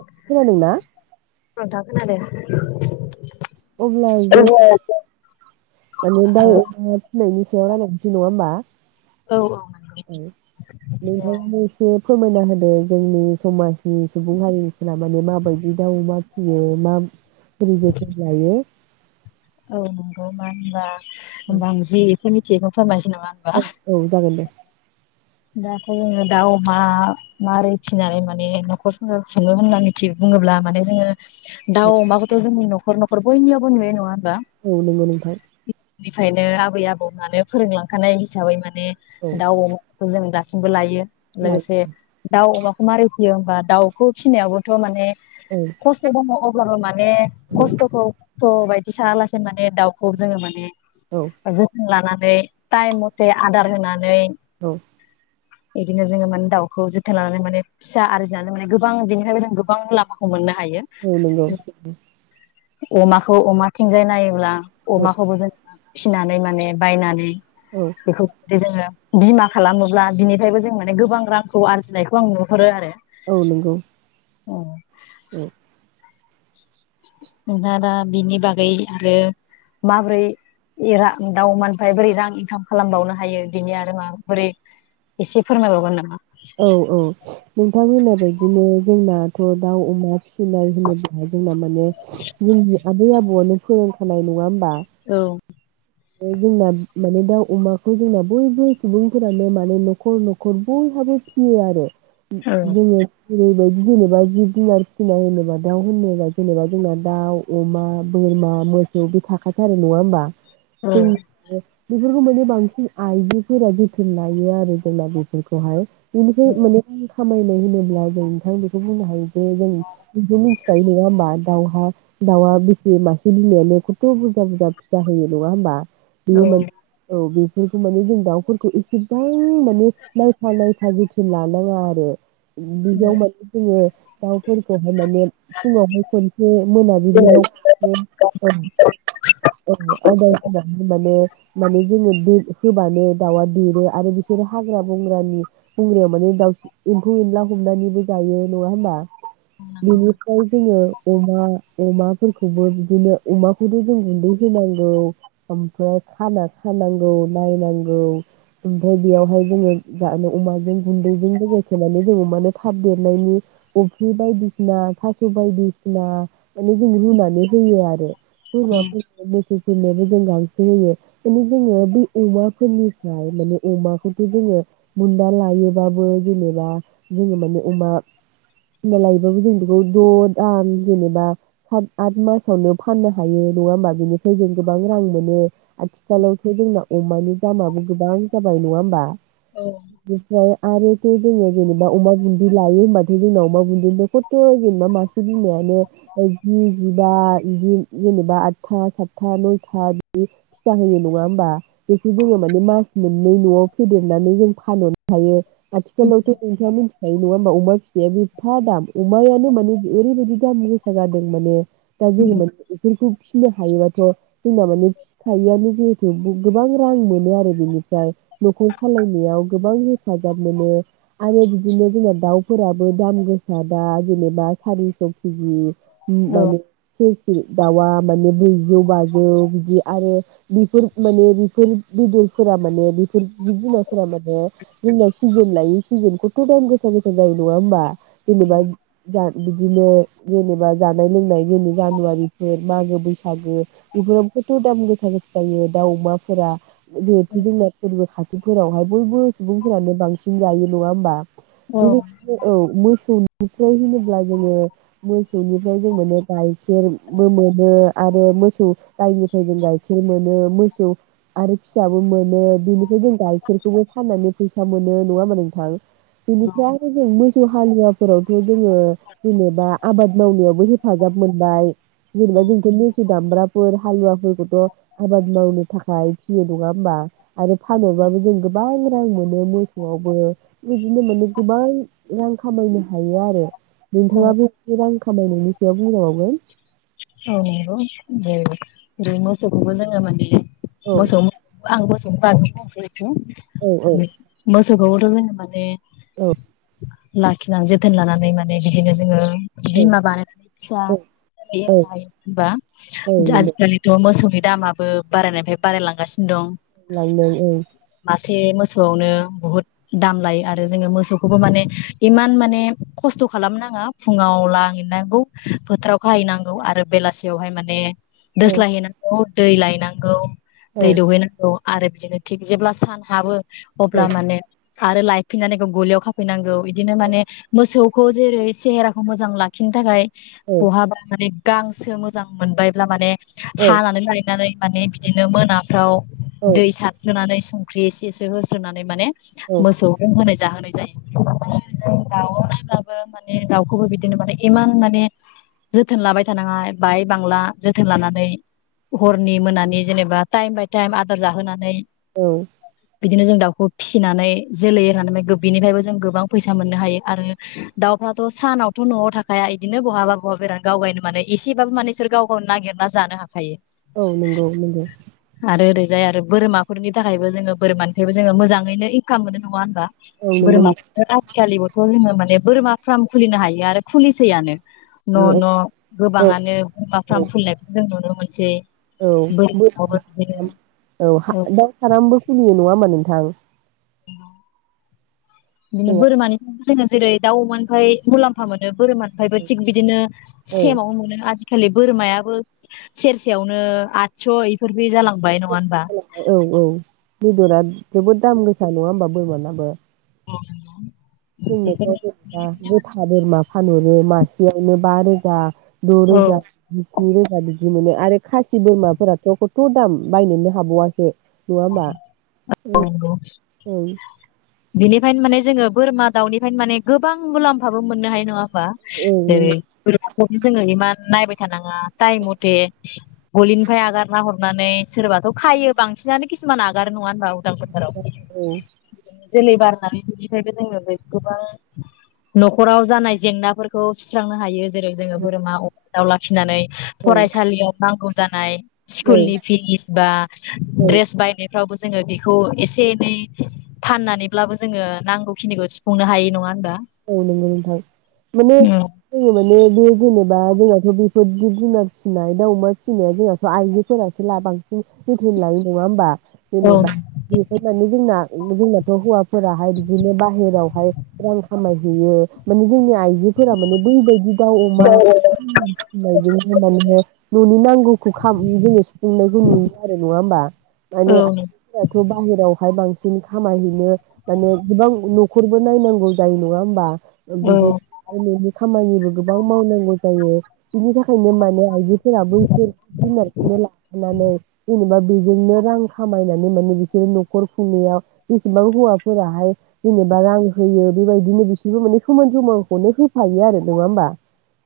खोनादों ना? नोंथां [inaudible] अब्लायबो माने औ दाउ, अमा फिनायनि सायाव रायलायनोसै नङा होमबा? औ नंगौ औ नोंथांनो एसे फोरमायना होदो जोंनि समाजनि सुबुं हारिनि फोरा माने माबायदि दाउ, अमा फियो मा बोरै जोथोन लायो। औ नंगौ मानो होनबा मांजि नों मिथियिखौ फोरमायसै नामा? होनबा औ औ जागोन दे दाथ जोङो दाउ अमा मोरै फिनानै माने नखर संसार खुङो होनना मिथियो बुङोब्ला माने जोङो दाउ अमाखौथ जोंनि नखर न अर बयनियावबो नुयो नंआ औ नोङो नोंथाय बेनिफ्रायनो आबै आबौ माेनो फोरोंलांखानाय हिसाबै मान ने औ दाउ जों दासिमबो लायो लायो लोगोसे दाउ अमा मारै फियो होमबा दाउखौ फिसिनायावाबोथ माने खसथ दङ अब्लाबो मान ने औ खस्थखौ थ बायदि सायालासेनो माने दाउखौ जोङो माने औ औ जोथोन लाना [unintelligible] थाइम मथे आदार होनानै औ बिदिनो जोङो माने दाउखौ जोथोन लानानै माने फिसा आरजिनानै माने गोबां बिनिफ्रायबो जों गोबां लामाखौ मोनो औ नंगौ अमाखौ अमाथिंजाय नायोब्ला औ अमाखौ बो जों फिनानै माने बायनानै औ बेखौदि जोङो बि मा खालामोब्ला बिनिफ्रायबो जों माने गोबां रांखौ आरजिनायखौ आं नुहरो आरो औ नोंगौ औ औ नोंथांआदा बिनि बागै आरो माबोरै [unintelligible] दाउमानिफ्राय बोरै रां इनकाम खालामबावनो हायो बिनि आरो माबोरै एसे फोरमायबावगोन नामा? औ औ नोंथां होनायबाय बिदिनो जोंनाथ दाउ अमा फि [unintelligible] होनोब्ला जोंना माने जोंनि आबै आबौ [unintelligible] फोरोंखानाय नङा होमबा औ जोंना माने दाउ अमाखौ जोंना बयबो सुबुंफोरानो माने नखर नखर बयहाबो फियो आरो औ [unintelligible] ओरैबायदि जेनेबा जिब जुनार फिसिनाय होनोबा दाउ होनोबा जेनेबा जोंना दाउ, अमा, बोरमा, मोसौ बे थाखाथारो नङा होमबा? औ [unintelligible] बेफोरखौ माने बांसिन आइजोफोरा जोथोन लायो आरो जोंना बेफोरखौहाय बेनिफ्राय मोने [unintelligible] खामायनाय होनोब्ला जों नोंथां बेखौ बुंनो हायो जे जों जोंथ मिथिखायो नङा होमबा दाउहा दाउआ बेसे मासे बिमायानो खथ बुरजा बुरजा फिसा होयो नङा होमबा? औ बेयो माने औ बेखौ माने जों दाउफोरखौ एसेबां माने नायफा नायफा जोथोन लानाङा आरो बिदियाव माने जोङो दाउफोरखौहाय माने फुङावहाय खनसे मोनाबिलियाव खनसे सम औ आदार माने माने जोङो होबानो दाउआ देरो आरो बिसोरो हाग्रा बंग्रानि बंग्रायाव माने दाउ एम्फौ एनला हमनानैबो जायो नङा होमबा? बेनिफ्राय जोङो अमा अमाफोरखौबो बिदिनो अमाखौथ जों गुन्दै होनांगौ ओमफ्राय खाना खानांगौ नायनांगौ ओमफ्राय बेयावहाय जोङो जा अमाजों गुन्दैजों [unintelligible] थेनानै जोङो माने थाब देरनायनि अफ्रि बायदिसिना थास बायदिसिना माने जों रुनानै होयो आरो बोरमा [unintelligible] [unintelligible] जों गांसो होयो माने जोङो बै अमाफोरनिफ्राय माने अमाखौथ जोङो बुन्दा लायोबाबो जेनेबा जोङो माने अमा लायोबाबो जों बेखौ द दान जेनेबा सात आत मासावनो फाननो हायो नङा होमा बेनिफ्राय जों गोबां रां मोनो आथिखालावथ जोंना अमानि दामाबो गोबां जाबाय नङा होमबा? बिनिफ्राय आरोथ जोङो जेनेबा अमा बुन्दि लायो होनबाथाय जोंना अमा बुन्दिनिफ्राय खथ जेनेबा मासे बिमायानो जि जिबा बिदि जेनेबा आदथा सातथा नय था फिसा होयो नङा होमबा बेखौ जोङो माने मास मोननै नआव फेदेरनानै जों फानहरनो हायो आथिखालावथ नोंथाङा मिथिखायो नङा होमबा अमा फिसाया एबफा दाम अमायानो माने ओरैबायदि दाम गोसा जादों माने दा जों माने बेफोरखौ फिसिनो हायोबाथ बे फिथायानो जिहेथु गोबां रां मोनो आरो बेनिफ्राय नखर सालायनायाव गोबां हेफाजाब मोनो आरो बिदिनो जोंना दाउफोराबो दाम गोसा दा जेनेबा सारिस केजि [unintelligible] औ दाउआ माने ब्रैजौ बाजि ओ बिदि आरो बेफोर माने बेफोर बेदरफोरा माने बेफोर जिब जुनारफोरा माने जोंना सिजोन लायै सिजोन खथ दाम गोसा गोसा जायो नङा होमबा? जेनेबा [unintelligible] बिदिनो जेनेबा जानाय लोंनाय जोंनि जानुवारिफोर मागो बैसागो बेफोराव खथ दाम गोसा गोसा जायो दाउ अमाफोरा जिहेथु जोंना फोरबो खाथिफोरावहाय बयबो सुबुंफोरानो बांसिन जायो नङा होमबा औ बेबायदिनो औ मोसौ ओमफ्राय होनोब्ला जोङो मोसौनिफ्राय जों मोनो गाइखेरबो मोनो आरो मोसौ गायनिफ्राय जों गाइखेर मोनो मोसौ आरो फिसाबो मोनो बेनिफ्राय जों गाइखेरखौबो फाननानै फैसा मोनो नङा होमबा नोंथां? बेनिफ्राय आरो जों मोसौ हालुवाफोरावथ जोङो जेनेबा आबाद मावनायावबो हेफाजाब मोनबाय। जेनेबा जोंथ' मैसो दामब्रा मोसौ हालुवाफोरखौथ आबाद मावनो थाखाय फिसियो नङा होमबा आरो फानोब्लाबो जों गोबां रां मोनो मोसौआवबो बिदिनो माने गोबां रां खामायनो हायो आरो नोंथाङा जों खामायनायनि सायाव बुंजाबावगोन औ नंगौ जेरै बे मोसौखौबो जोङो माने औ मोसौ आं [unintelligible] जों औ औ मोसौखौ द होनबाने औ लाखिनानै जोथोन लानानै माने बिदिनो जोङो बिमा औ बानायनाय फिसा औ बे बा औ नंगौ आजिखालिथ मोसौनि दामाबो बारायनायनिफ्राय बारायलांगासिनो दं लांदों ओं एसे मोसौआवनो बुहुद दाम लायो आरो जोङो मोसौखौबो माने इमान माने खस्थ खालामनााङा फुङाव लांनांगौ फोथाराव खाहैनांगौ आरो बेलासियावहाय माने औ दोस्लाय हैनांगौ दै लायनांगौ औ दै दौहैनांगौ आरो बिदिनो थिग जेब्ला सान हाबो औ अब्ला माने आरो लायफिननानै गलियाव खाफैनांगौ बिदिनो माने मोसौखौ जेरै सेहेराखौ मोजां लाखिनो थाखाय औ औ बहाबा माने गांसो मोजां मोनबायब्ला माने हानानै लायनानै माने बिदिनो मोना फ्राव दै सारस्रोनानै संख्रि एसे एसे होस्रोनानै माने औ मोसौ नो होन जाहोनाय जायो दाउ नायब्लाबो माने दाउखौबो बिदिनो माने इमान माने जोथोन लाबाय थानाङा बाय बांला जोथोन लानानै हरनि मोनानि जेनेबा टाइम बाय टाइम आदार जाहोनानै औ बिदिनो जों दाउखौ फिसिनानै जोलै होननानै बिनिफ्रायबो जों गोबां फैसा मोननो हायो आरो दाउफ्राथ सानावथ नआव थाखाया बिदिनो बहाबा बहाबा बेराद गावगायनो माने एसेबाबो मानेसोर गाव गावनो नागिरना जानो हाखायो औ नंगौ नंगौ जाय आरो बोरमाफोरनि थाखायबो जोङो बोरमानिफ्रायबो जोङो मोजाङैनो इनकाम मोनो नङा होनबा औ नंगौ बोरमा नंगौ आथिखालिबोथ जोङो मान माने बोरमा फार्म खुलिनो हायो आरो खुलिसैयानो न न औ गोबाङानो बोरमाफ्राम औ फुलिनाय खौ नुनो मोनसै औ बोरमाखौबो बोरमा बिदिनो औ दाउ फारामबो खुलियो नङा बा नोंथां बिदिनो औ बोरमानिफ्राय जोङो जेरै दाउ अमानिफ्राय मुलाम्फा मोनो बोरमानिफ्रायबो थिग बिदिनो औ सेमावबो मोनो आजि खालि बोरमायाबो सेरसेयावनो आथस' इफोर बि जालां बाय नङा होनबा? औ औ बेदरा जोबोद दाम गोसा नङा होमबा बोरमानाबो अ नंगौ [unintelligible] बुथा बोरमा फानहरो मासेयावनो बा रोजा द' औ रोजा जि स्नि रोजा बिदि बिदि मोनो आरो खासि बोरमाफोराथ' खथ' दाम बायनोनो हाबावासो नङा होमबा? [unintelligible] औ नंगौ औ बिनिफ्रायनो माने जोङो बोरमा दाउनिफ्रायनो माने गोबां मुलाम्फाबो मोननो हायो नङा होनबा? औ जेरै नंगौ जोङो इमान नायबाय थानाङा टाइम मथे गलिनिफ्राय आगारना हरनानै सोरबाथ' खायो बांसिनानो किसुमान आगारो नङा होनबा बा‌ उदां फोथा राव औ जोलै बारनानै बिनिफ्रायबो जोङो गोबां न'खराव जानाय जेंनाफोरखौ सुस्रांनो हायो जेरै जोङो बोरमा अमा दाउला फिसिनानै फरायसालियाव रां नांगौ जानाय औ स्कुलनि फिस बा औ द्रेस फ्रावबो जोङो बेखौ एसे एनै फाननानैब्लाबो जोङो नांगौखिनिखौ सुफुंनो हाय नङा होनबा? औ नंगौ नोंथां माने जोङो माने बे जेने बा जोंहाथ बेफोर जिब जुनार फिसिनाय दा अमा फिसिनाया जोंहाथ आइजोफोरासो ला बांसिन जोथोन लायो नङा होमबा औ जेनेबा बेहाय माने जोंना जोंनाथ' हौवाफोराहाय बिदिनो बाहेरावहाय रां खामायहैयो माने जोंनि आइजोफोरा माने बैबायदि दाउ अमा नंगौ फिनायजोंनो माने न'नि नांगौ [unintelligible] जोङो सुफुंनायखौ नुयो आरो नङा होमबा माने औ आइजोफोराथ' बाहेरावहाय बांसिन जों खामायहैनो माने गोबां न' खरबो नायनांगौ जायो नङा होमबा औ [unintelligible] खामानिबो गोबां मावनांगौ जायो बिनि थाखायनो माने आइजो फोराबो एसे [unintelligible] बा बेजोंनो रां खामायनानै माने बिसोर न'खर खुंनायाव बेसेबां हौवाफोराहाय जेनेबा रां होयो बेबायदिनो बिसोरबो माने समान समानखौनो होफायो आरो नङा होमबा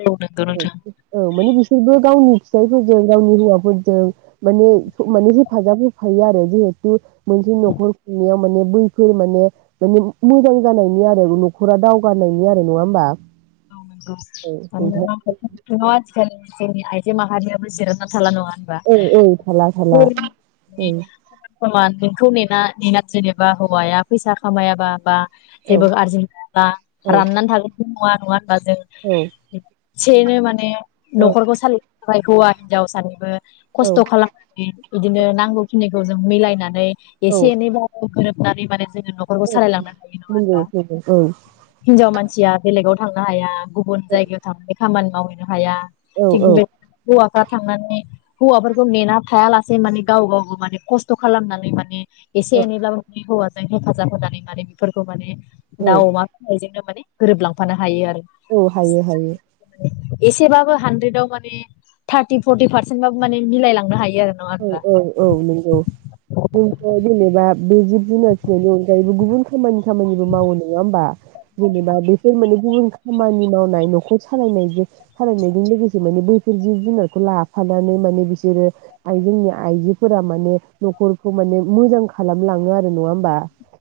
औ नंगौ औ नोंथां औ माने बिसोरबो गावनि फिसाइफोरजों गावनि हौवाफोरजों माने माने हेफाजाब होफायो आरो जिहेतु मोनसे न'खर खुंनायाव माने बैफोर माने-माने मोजां जानायनि आर न'खरा दावगानायनि आरो नङा होमबा [unintelligible] नोंथां माहारियाबो जिरायना थाला नङा बा औ औ थाला थाला [unintelligible] औ समान समान नोंखौ नेना जेनेबा हौवाया फैसा खामायाबा बा औ जेबो आरजिनो हायाबा औ राननानै थागोन बे नङा बा जों सेनो माने न'खरखौ सालि ओमफाय हौवा हिनजाव सानैबो खस्थ' खालामनानै इदिनो नांगौखिनि जों मिलायनानै औ औ एसे एनै बा बो गोरोब [unintelligible] जोङो न'खरखौ औ सालायलांनो हायो नङा नंगौ होनबा नंगौ औ हिनजाव मानसिया बेलेगाव थांनो हाया गुबुन जायगायाव थां खामानि मावहैनो हाया औ थिग औ बेबादिनो हौवा थांनानै हौवाफोरखौ नेना थायालासे माने गाव गावबो माने खस्थ खालामनानै माने एसे एनैबलाबो हैवाजों जों हेफाजाब होनानै माने बेफोरखौ माने औ दाउ अमा फाननायजोंनो माने गोरोबलां हायो आरो औ हायो हायो [inaudible] एसेबाबो हानद्रेदाव माने थार्टि फर्टि पारसेन्ट बाबो माने मिलायलांनो हायो आरो नङा औ होनबा औ औ नंगौ नंगौ जेनेबा बे जिब जुनार फिनायनि अनगायैबो गुबुन खामानि खामानिबो मावो नङा होमबा जेनेबा बेफोर माने गुबुन खामानि मावनाय नखर सालायनायजो सालायनायजों लोगोसे माने बैफोर जिब जुनारखौ लाफानानै माने बिसोरो आइ जोंनि आइजोफोरा माने नखरखौ माने मोजां खालामलाङो आरो नङा होमबा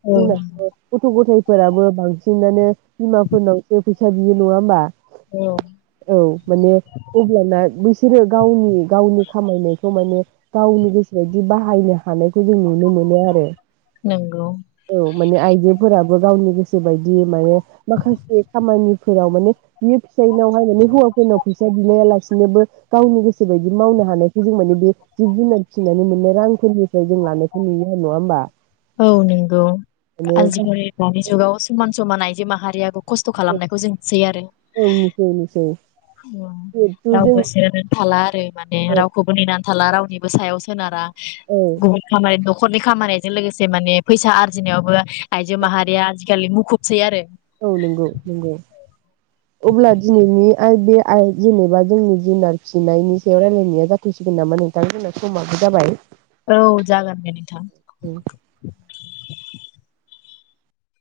औ जोंना थ गथ गथाय फोराबो बांसिनानो बिमाफोरनावसो फैसा बियो नङा होमबा औ औ माने अब्लाना बै बिसोरो गावनि गावनि खामायनाय माने गावनि गोसोबायदि बाहायनो हानायखौ जोङो नुनो मोनो आरो नंगौ औ माने आइजोफोराबो बो गावनि गोसो बायदियै माने माखासे खामानिफोराव माने बियो फिसाइनावहाय मान हौवाफोरनाव फैसा बिलाया लासि बिनोबो गावनि गोसोबायदि मावनो हानायखौ जों माने बे जिब जुनार फिसिनानै मोननाय रांफोरनिफ्राय जों लानायखौ नुनो मोनो नङा होमबा औ नंगौ माने आजिखालि दानि जुगाव समान समान आइ जो माहारियाबो खस्थ खालामनायखौ जों नुसै आरो औ नुसै नुसै उम जिहेथु रावबो जों जेरैबो थाला आरो माने औ रावखौबो नेनानै थाला रावनिबो सायाव सोनारा औ गुबुन खामाय द नखरनि खामानिजों लोगोसे से माने फैसा आरजिनायावबो आइजो माहारिया आजिखालि मुखुबसै आरो औ नंगौ नंगौ अब्ला दिनैनि आरो बे ए जेनेबा जोंनि जुनार फिसिनायनि सायाव रायलायनाया जाथसिगोन नामा नोंथां जोंहा समाबो जाबाय औ जागोन दे नोंथां। [inaudible]